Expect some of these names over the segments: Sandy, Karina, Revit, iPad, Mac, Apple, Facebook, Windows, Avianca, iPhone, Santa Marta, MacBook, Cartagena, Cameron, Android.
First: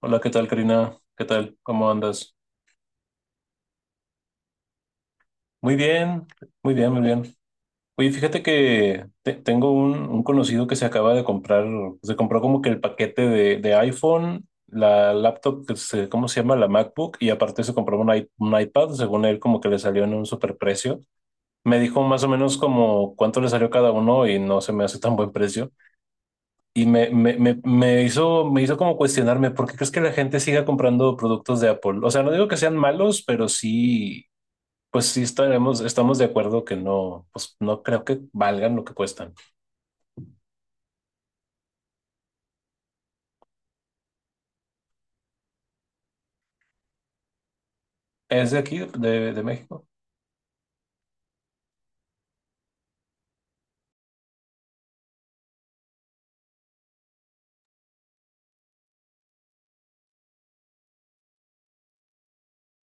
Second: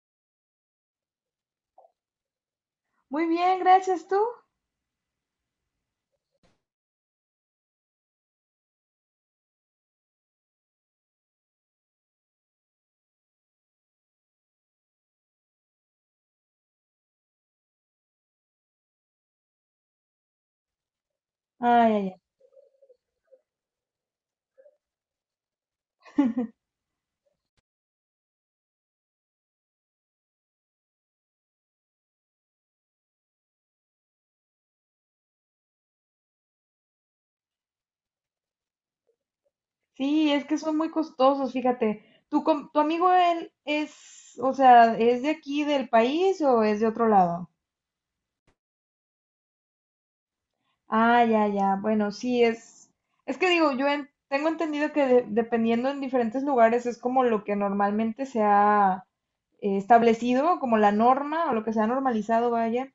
Hola, ¿qué tal, Karina? ¿Qué tal? ¿Cómo andas? Muy bien, gracias tú. Muy bien, muy bien, muy bien. Oye, fíjate que tengo un conocido que se acaba de comprar, se compró como que el paquete de iPhone, la laptop, ¿cómo se llama? La MacBook, y aparte se compró un iPad, según él, como que le salió en un superprecio. Me Ay, dijo ay, ay. más o menos como cuánto le salió cada uno y no se me hace tan buen precio. Y me hizo como cuestionarme, ¿por qué crees que la gente siga comprando productos de Apple? O sea, no digo que sean malos, pero sí, pues sí estamos de acuerdo que no, pues no creo que valgan lo que cuestan. Sí, es que son muy costosos, fíjate. ¿Tu amigo él es, o sea, es de aquí del país o es de otro lado? ¿Es de aquí, de México? Ah, ya, ya. Bueno, sí es. Es que digo, tengo entendido que dependiendo en diferentes lugares es como lo que normalmente se ha establecido, como la norma o lo que se ha normalizado, vaya.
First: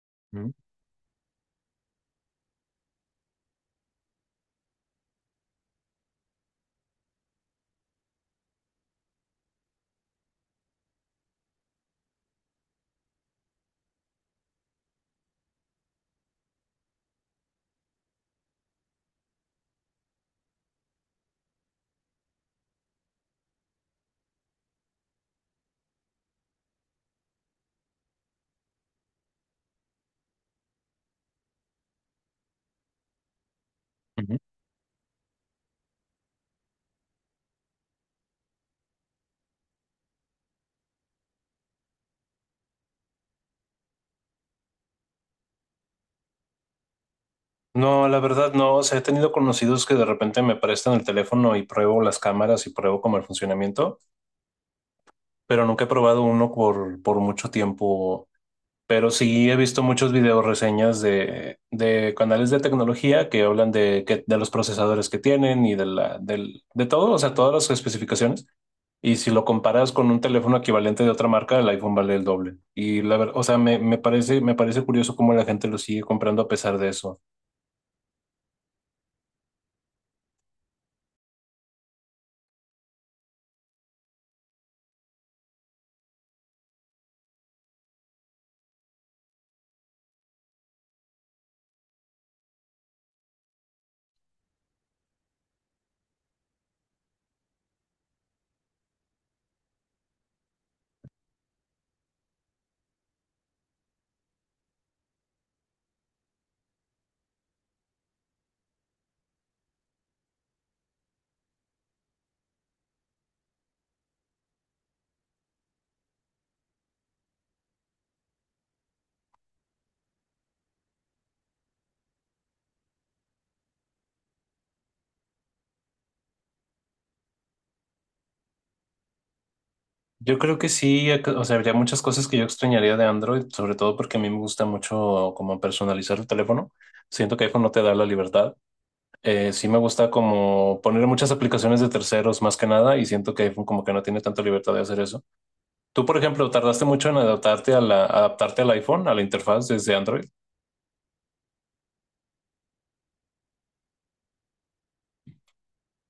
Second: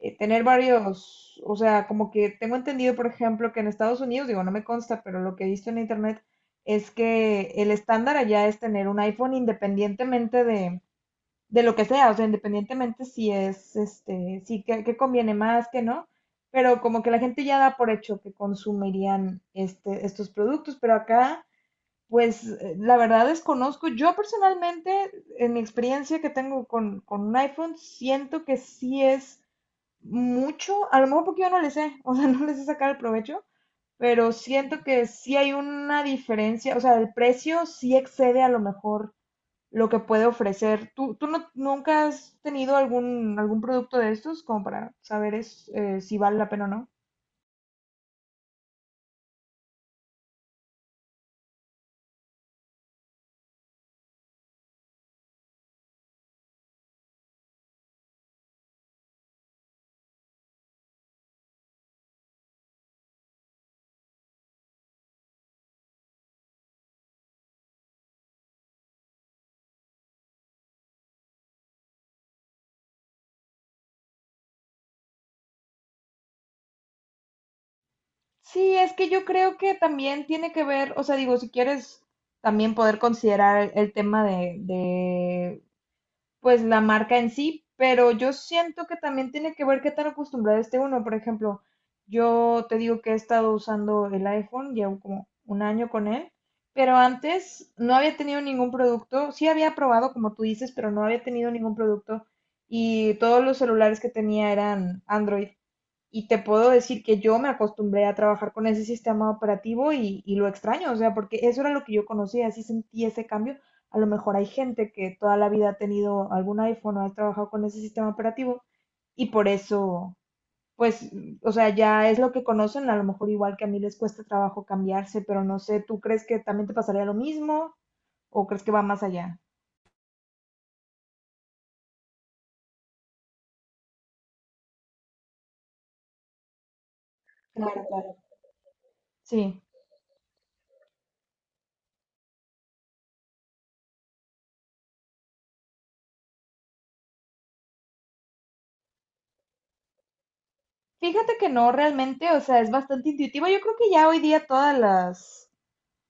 Tener Mm, varios, o sea, como que tengo entendido, por ejemplo, que en Estados Unidos, digo, no me consta, pero lo que he visto en internet es que el estándar allá es tener un iPhone independientemente de lo que sea, o sea, independientemente si es, este, si que conviene más, que no, pero como que la gente ya da por hecho que consumirían estos productos, pero acá. Pues la verdad desconozco. Yo personalmente, en mi experiencia que tengo con un iPhone, siento que sí es mucho, a lo mejor porque yo no le sé, o sea, no les sé sacar el provecho, pero ujú. siento que sí hay una diferencia, o sea, el precio sí excede a lo mejor lo que puede ofrecer. ¿Tú nunca has tenido algún producto de estos como para saber si vale la pena o no? No, la verdad no. O sea, he tenido conocidos que de repente me prestan el teléfono y pruebo las cámaras y pruebo como el funcionamiento, pero nunca he probado uno por mucho tiempo. Pero sí he visto muchos videos reseñas de canales de tecnología que hablan de los procesadores que tienen y de todo, o sea, todas las especificaciones. Y si lo comparas con un teléfono equivalente de otra marca, el iPhone vale el doble. Y la verdad, o sea, me parece curioso cómo la gente lo sigue comprando a pesar de eso. Sí, es que yo creo que también tiene que ver, o sea, digo, si quieres también poder considerar el tema de pues la marca en sí, pero yo siento que también tiene que ver qué tan acostumbrado esté uno. Por ejemplo, yo te digo que he estado usando el iPhone, llevo como un año con él, pero antes no había tenido ningún producto, sí había probado, como tú dices, pero no había tenido ningún producto y todos los celulares que tenía eran Android. Y te puedo decir que yo me acostumbré a trabajar con ese sistema operativo y lo extraño, o sea, porque eso era lo que yo conocía, así sentí ese cambio. A lo mejor hay gente que toda la vida ha tenido algún iPhone o ha trabajado con ese sistema operativo y por eso, pues, o sea, ya es lo que conocen, a lo mejor igual que a mí les cuesta trabajo cambiarse, pero no sé, ¿tú crees que también te pasaría lo mismo o crees que va más allá? Yo creo que sí, o sea, habría muchas cosas que yo extrañaría de Android, sobre todo porque a mí me gusta mucho como personalizar el teléfono. Siento que iPhone no te Claro, da la claro. libertad. Sí. Sí me gusta como poner muchas aplicaciones de terceros más que nada y siento que iPhone como que no tiene tanta libertad de hacer eso. Tú, por ejemplo, tardaste mucho en adaptarte a adaptarte al iPhone, a la interfaz desde Android. Fíjate que no realmente, o sea, es bastante intuitivo. Yo creo que ya hoy día todas las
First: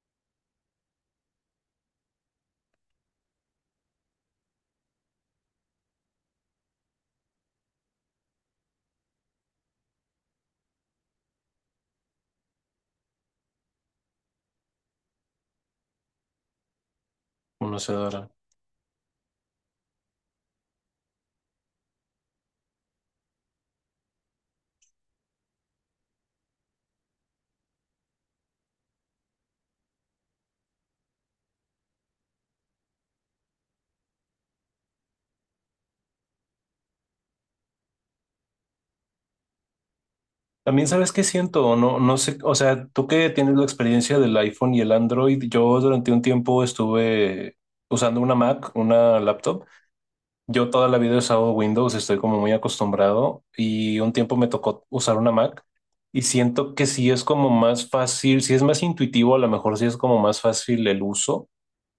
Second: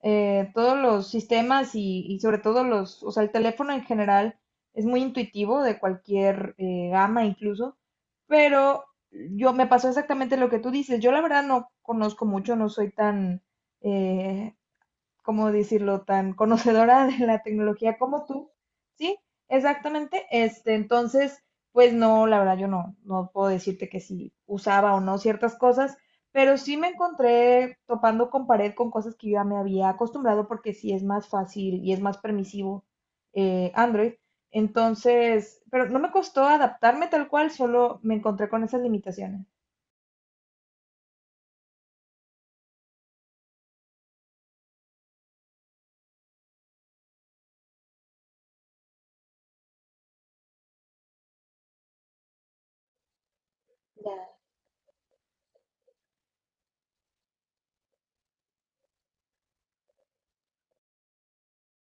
todos los sistemas y sobre todo los, o sea, el teléfono en general es muy intuitivo de cualquier gama incluso, pero yo me pasó exactamente lo que tú dices. Yo la verdad no conozco mucho, no soy tan, eh, ¿cómo decirlo?, tan conocedora de la No se tecnología como ahora. tú, ¿sí? Exactamente, este, entonces, pues no, la verdad yo no puedo decirte que si usaba o no ciertas cosas, pero sí me encontré topando con pared con cosas que yo ya me había acostumbrado porque sí es más fácil y es más permisivo Android. Entonces, pero no me costó adaptarme tal cual, solo me encontré con esas limitaciones. También sabes qué siento, no, no sé, o sea, tú que tienes la experiencia del iPhone y el Android, yo durante un tiempo estuve usando una Mac, una laptop. Yo toda la vida he usado Windows, estoy como muy acostumbrado y un tiempo me tocó usar una Mac y siento que sí es como más fácil, sí es más intuitivo, a lo mejor sí es como más fácil el uso,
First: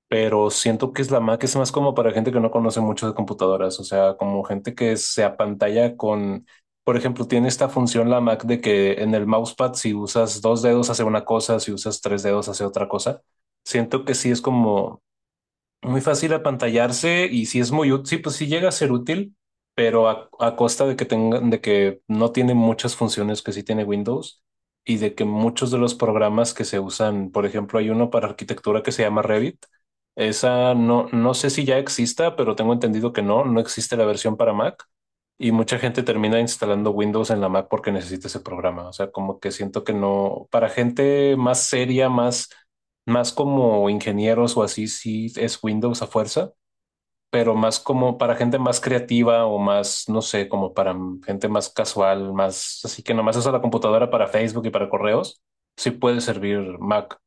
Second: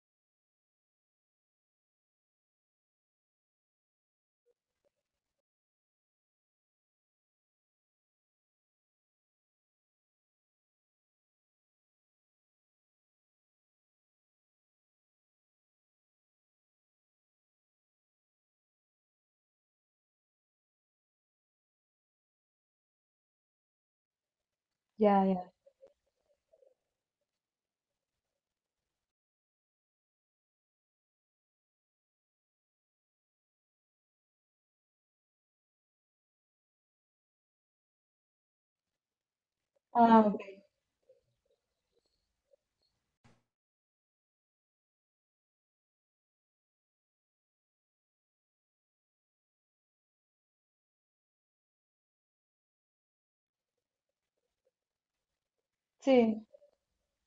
pero siento que es la Mac es más como para gente que no conoce mucho de computadoras, o sea, como gente que se apantalla con, por ejemplo, tiene esta función la Mac de que en el mousepad si usas dos dedos hace una cosa, si usas tres dedos hace otra cosa. Siento que sí es como muy fácil apantallarse y si es muy útil, sí, pues sí llega a ser útil, pero a costa de que no tiene muchas funciones que sí tiene Windows y de Ya, que ya. muchos de los programas que se usan, por ejemplo, hay uno para arquitectura que se llama Revit. Esa no, no sé si ya exista, pero tengo entendido que no, no existe la versión para Mac y mucha gente termina instalando Windows en la Mac porque necesita ese programa. O sea, como que siento que Ah, ok. no, para gente más seria, más como ingenieros o así, sí es Windows a fuerza, pero más como para gente más creativa o más, no sé, como para gente más casual, más así que nomás usa la computadora para Facebook y para correos, sí puede Sí. servir Mac,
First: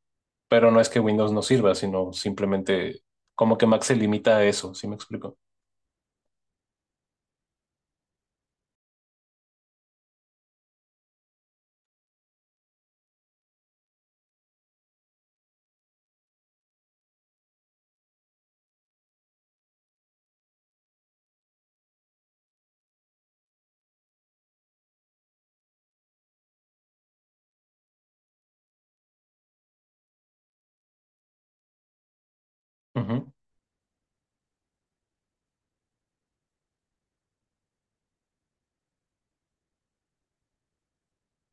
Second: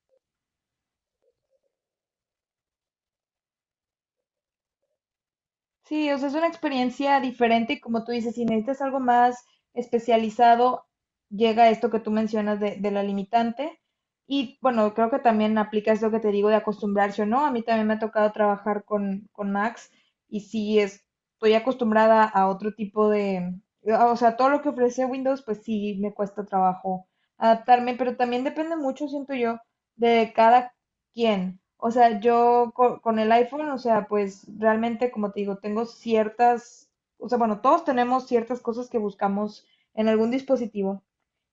pero no es que Windows no sirva, sino simplemente como que Mac se limita a eso, ¿sí me explico? Sí, o sea, es una experiencia diferente y como tú dices, si necesitas algo más especializado, llega esto que tú mencionas de la limitante. Y bueno, creo que también aplica esto que te digo de acostumbrarse o no. A mí también me ha tocado trabajar con Max y estoy acostumbrada a otro tipo de, o sea, todo lo que ofrece Windows, pues sí me cuesta trabajo adaptarme, pero también depende mucho, siento yo, de cada. ¿Quién? O sea, el Ujú. iPhone, o sea, pues realmente, como te digo, tengo ciertas, o sea, bueno, todos tenemos ciertas cosas que buscamos en algún dispositivo.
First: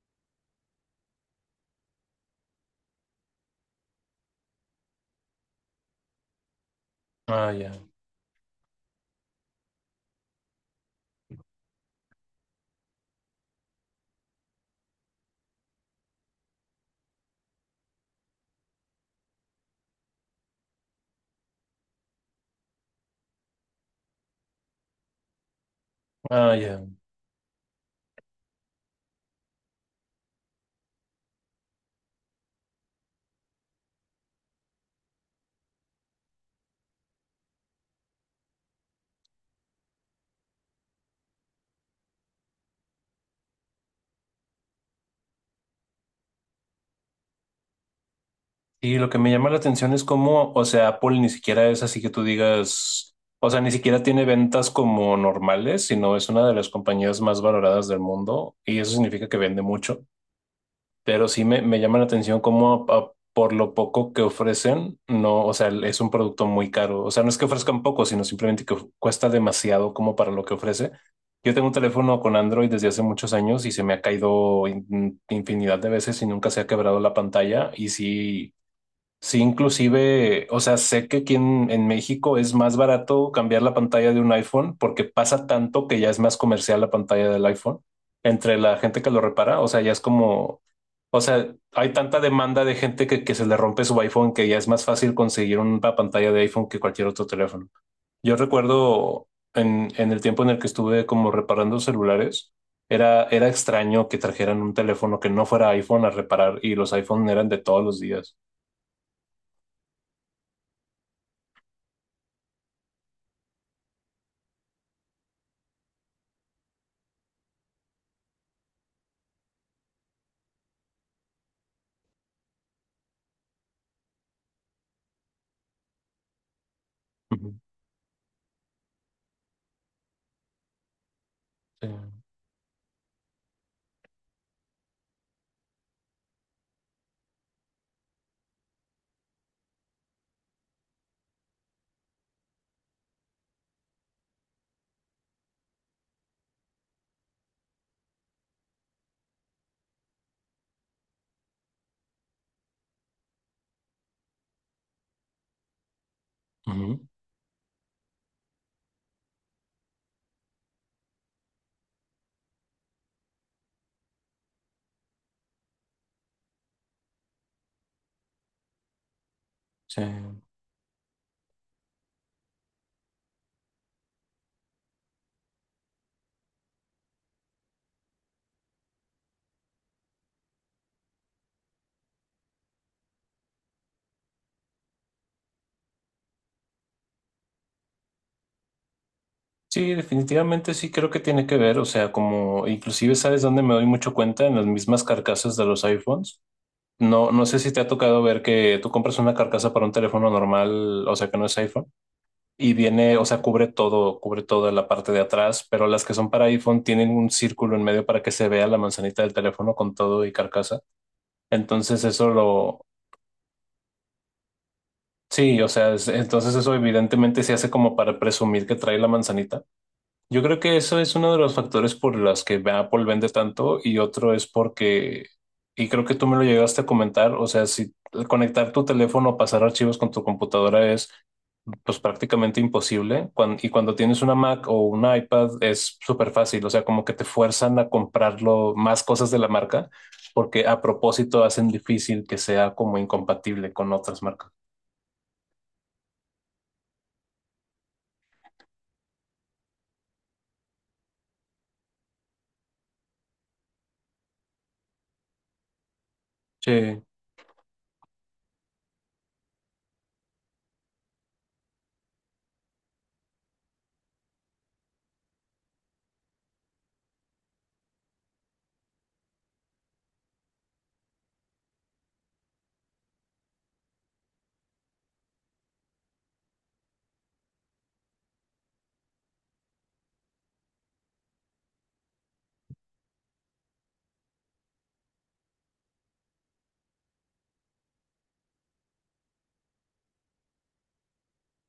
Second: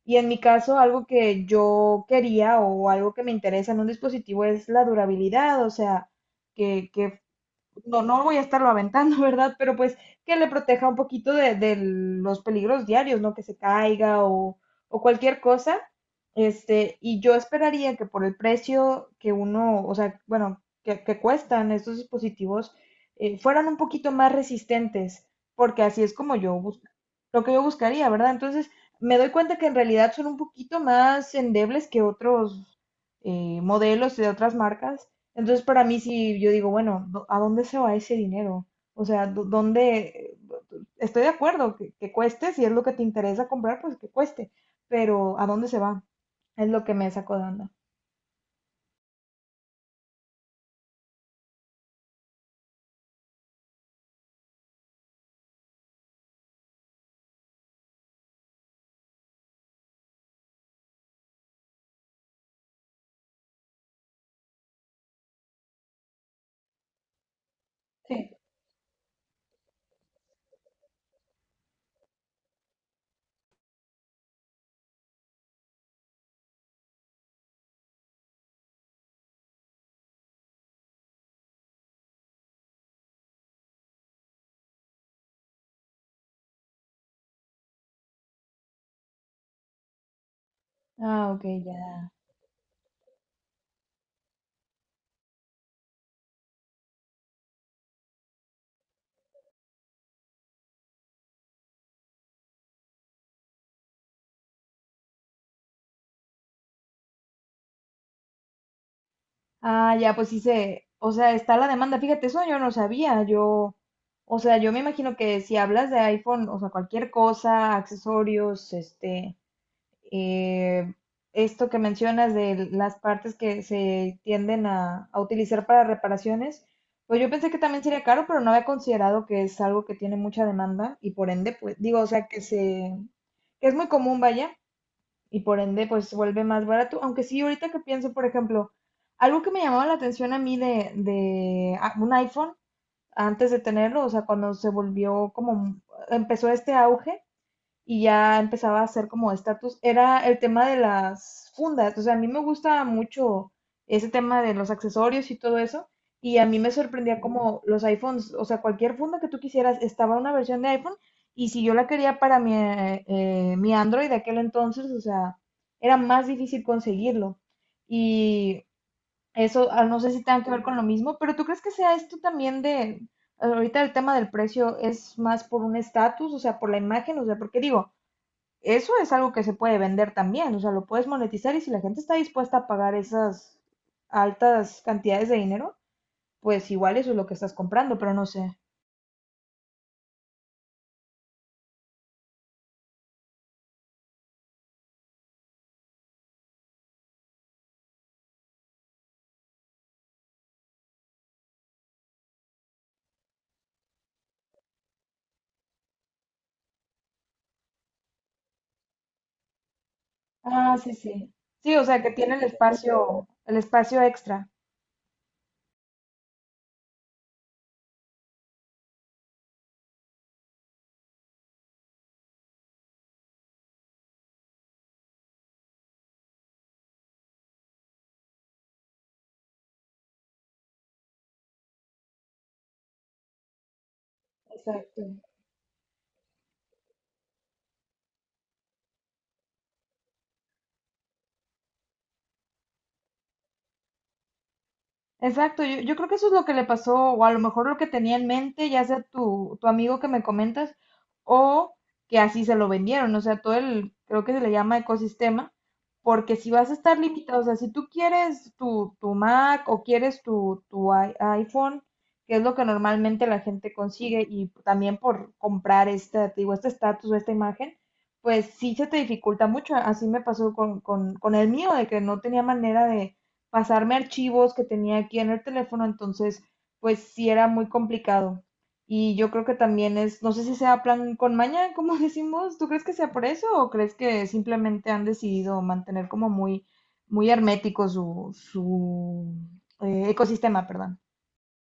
Y en mi caso, algo que yo quería o algo que me interesa en un dispositivo es la durabilidad, o sea, que Ah, ya. No voy a estarlo aventando, ¿verdad? Pero pues que le proteja un poquito de los peligros diarios, ¿no? Que se caiga o cualquier cosa. Este, y yo esperaría que por el precio que uno, o sea, bueno, que cuestan estos dispositivos, fueran un poquito más resistentes, porque así es como Ah, yo ya. lo que yo buscaría, ¿verdad? Entonces, me doy cuenta que en realidad son un poquito más endebles que otros modelos de otras marcas, entonces, para mí, si yo digo, bueno, ¿a dónde se va ese dinero? O sea, ¿dó- ¿dónde? Estoy de acuerdo que cueste, si es lo que te interesa comprar, pues que cueste, pero ¿a dónde se va? Es lo que me sacó de onda. Y lo que me llama la atención es cómo, o sea, Apple ni siquiera es así que tú digas, o sea, ni siquiera tiene ventas como normales, sino es una de las compañías más valoradas del mundo y eso significa que vende mucho. Pero sí me llama la atención cómo por lo poco que ofrecen, no, o sea, es un producto muy caro. O sea, no es que ofrezcan poco, Sí. sino simplemente que cuesta demasiado como para lo que ofrece. Yo tengo un teléfono con Android desde hace muchos años y se me ha caído infinidad de veces y nunca se ha quebrado la pantalla y sí. Sí, inclusive, o sea, sé que aquí en México es más barato cambiar la pantalla de un iPhone porque pasa tanto que ya es más comercial la pantalla del iPhone entre la gente que lo repara. O sea, ya es como, o Ah, ok, sea, hay ya. tanta demanda de gente que se le rompe su iPhone que ya es más fácil conseguir una pantalla de iPhone que cualquier otro teléfono. Yo recuerdo en el tiempo en el que estuve como reparando celulares, era extraño que trajeran un teléfono que no fuera iPhone a reparar y los iPhone eran de todos los días. Ah, ya, pues sí se, o sea, está la demanda. Fíjate, eso yo no sabía. Yo, o sea, yo me imagino que si hablas de iPhone, o sea, cualquier cosa, accesorios, este, eh, esto que mencionas de las partes que se tienden a utilizar para reparaciones, pues yo pensé que Ujú, también sería caro, pero no había considerado que es algo que tiene mucha demanda y por ende, pues sí, digo, o sea, que se, que es muy común, vaya, y por ende, pues se vuelve más barato. Aunque sí, ahorita que pienso, por ejemplo, algo que me llamaba la atención a mí de un iPhone antes de tenerlo, o sea, cuando se volvió como, empezó este auge, y ya empezaba a hacer como estatus, era el tema de las fundas. O sea, a mí me gusta mucho ese tema de los accesorios y todo eso. Y a mí me ujú, sorprendía como los iPhones, o sea, cualquier funda que tú quisieras, estaba una versión de iPhone. Y si yo la quería para mi, mi Android de aquel entonces, o sea, era más difícil conseguirlo. Y eso, ah, no sí. sé si tenga que ver con lo mismo, pero ¿tú crees que sea esto también de, ahorita el tema del precio es más por un estatus, o sea, por la imagen, o sea, porque digo, eso es algo que se puede vender también, o sea, lo puedes monetizar y si la gente está dispuesta a pagar esas altas cantidades de dinero, pues igual eso es lo que estás comprando, pero no sé. Sí, definitivamente sí creo que tiene que ver, o sea, como inclusive sabes dónde me doy mucho cuenta en las mismas carcasas de los iPhones. No, no sé si te ha tocado ver que tú compras una carcasa para un teléfono normal, o sea, que no es iPhone, y viene, o sea, cubre todo, cubre toda la parte de atrás, pero las que son para iPhone tienen un círculo en medio para que se vea la manzanita del teléfono con todo y Ah, carcasa. sí, sí. Sí, o sea, Entonces que eso tiene lo. El espacio extra. Sí, o sea, entonces eso evidentemente se hace como para presumir que trae la manzanita. Yo creo que eso es uno de los factores por los que Apple vende tanto y otro es porque, y creo que tú me lo llegaste a comentar, o sea, si conectar tu teléfono o pasar archivos con tu computadora es pues prácticamente imposible. Y cuando tienes una Mac o Exacto. un iPad es súper fácil, o sea, como que te fuerzan a comprarlo más cosas de la marca porque a propósito hacen difícil que sea como incompatible con otras marcas. Exacto, yo creo que eso es lo que le pasó, o a lo mejor lo que tenía en mente, ya sea tu amigo que me comentas, o que así se lo vendieron, o sea, todo el, creo que se le llama ecosistema, porque si vas a estar Sí. limitado, o sea, si tú quieres tu Mac o quieres tu iPhone, que es lo que normalmente la gente consigue, y también por comprar este, te digo, este estatus o esta imagen, pues sí se te dificulta mucho, así me pasó con el mío, de que no tenía manera de pasarme archivos que tenía aquí en el teléfono, entonces pues sí era muy complicado. Y yo creo que también es, no sé si sea plan con maña, como decimos, ¿tú crees que sea por eso o crees que simplemente han decidido mantener como muy, muy hermético su ecosistema, perdón?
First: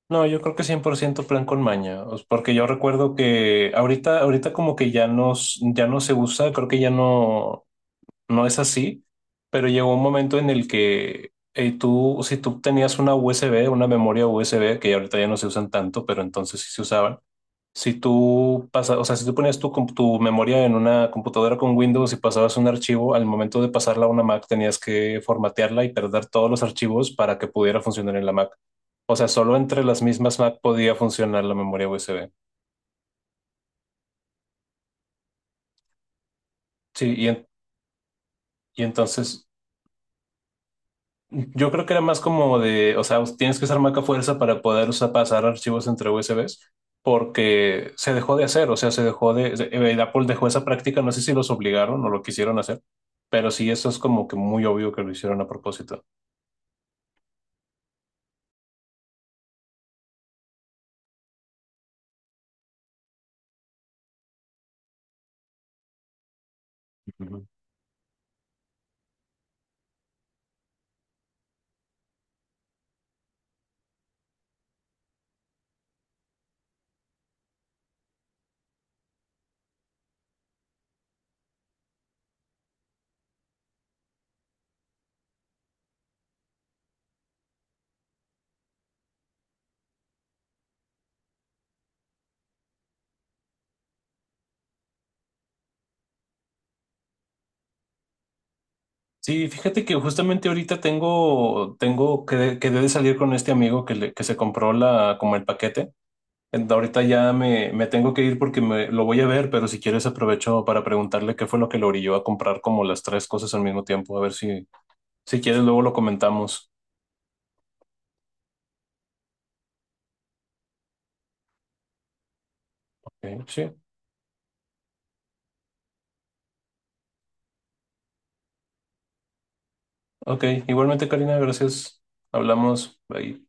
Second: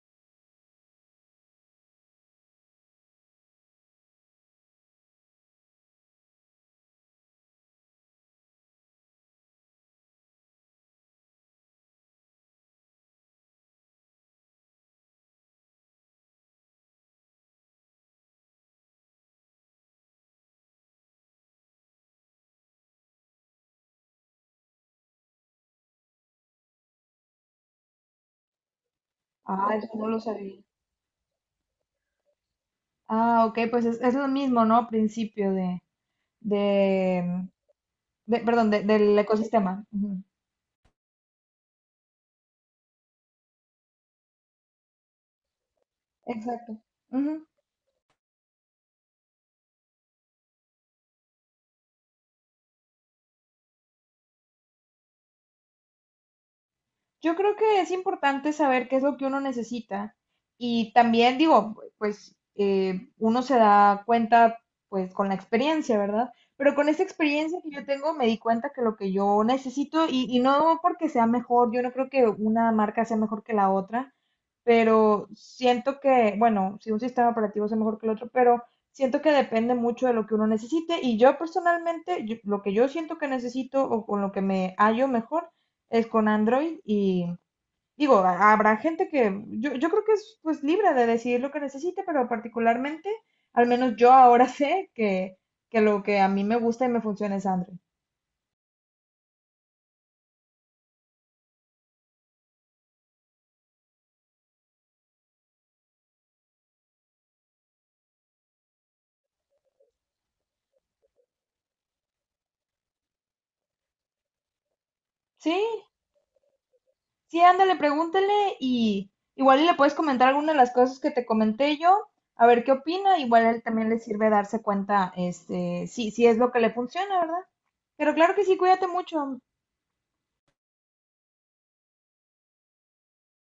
No, yo creo que 100% plan con maña, porque yo recuerdo que ahorita como que ya no, ya no se usa, creo que ya no, no es así, pero llegó un momento en el que si tú tenías una USB, una memoria USB, que ya ahorita ya no se usan tanto, pero entonces sí se usaban, si tú pasas, o sea, si tú ponías tu memoria en una computadora con Windows y pasabas un archivo, al momento de pasarla a una Mac tenías que formatearla y perder todos los archivos para que pudiera funcionar en la Mac. O sea, solo Ah, entre las mismas Mac podía funcionar la memoria USB. ah, ok, pues es lo mismo, ¿no? Principio Sí, de, perdón, y del entonces ecosistema. Ujú. yo creo que era más como de, o sea, tienes que usar Mac a fuerza para poder pasar archivos entre USBs, Exacto. Ujú. porque se dejó de hacer, o sea, se dejó de, se- Apple dejó esa práctica, no sé si los obligaron o lo quisieron hacer, pero sí, eso es como que muy obvio que lo hicieron a propósito. Yo creo que es importante saber qué es lo que uno necesita y también digo, pues uno se da cuenta pues con la experiencia, ¿verdad? Pero con esa Ujú. experiencia que yo tengo me di cuenta que lo que yo necesito y no porque sea mejor, yo no creo que una marca sea mejor que la otra, pero siento que, bueno, si un sistema operativo sea mejor que el otro, pero siento que depende mucho de lo que uno necesite y yo personalmente, yo- lo que yo siento que necesito o con lo que me hallo mejor es con Android y digo, a- habrá gente que yo creo que es pues libre de decidir lo que necesite, pero particularmente, al menos yo ahora sé que lo que a mí me gusta y me funciona es Android. Sí, fíjate que justamente ahorita tengo que de salir con este amigo que se compró como el paquete. Ahorita ya me tengo que ir porque lo voy a ver, pero si quieres aprovecho para preguntarle qué fue lo que lo orilló a comprar como las tres cosas al mismo tiempo. A ver si Sí, quieres luego lo comentamos. sí, ándale, pregúntale y igual y le puedes comentar alguna de las cosas que te comenté yo, a ver qué opina, Ok, igual a él sí, también le sirve darse cuenta, este, si, si es lo que le funciona, ¿verdad? Pero claro que sí, cuídate mucho. ok. Igualmente, Karina, gracias. Hablamos. Bye.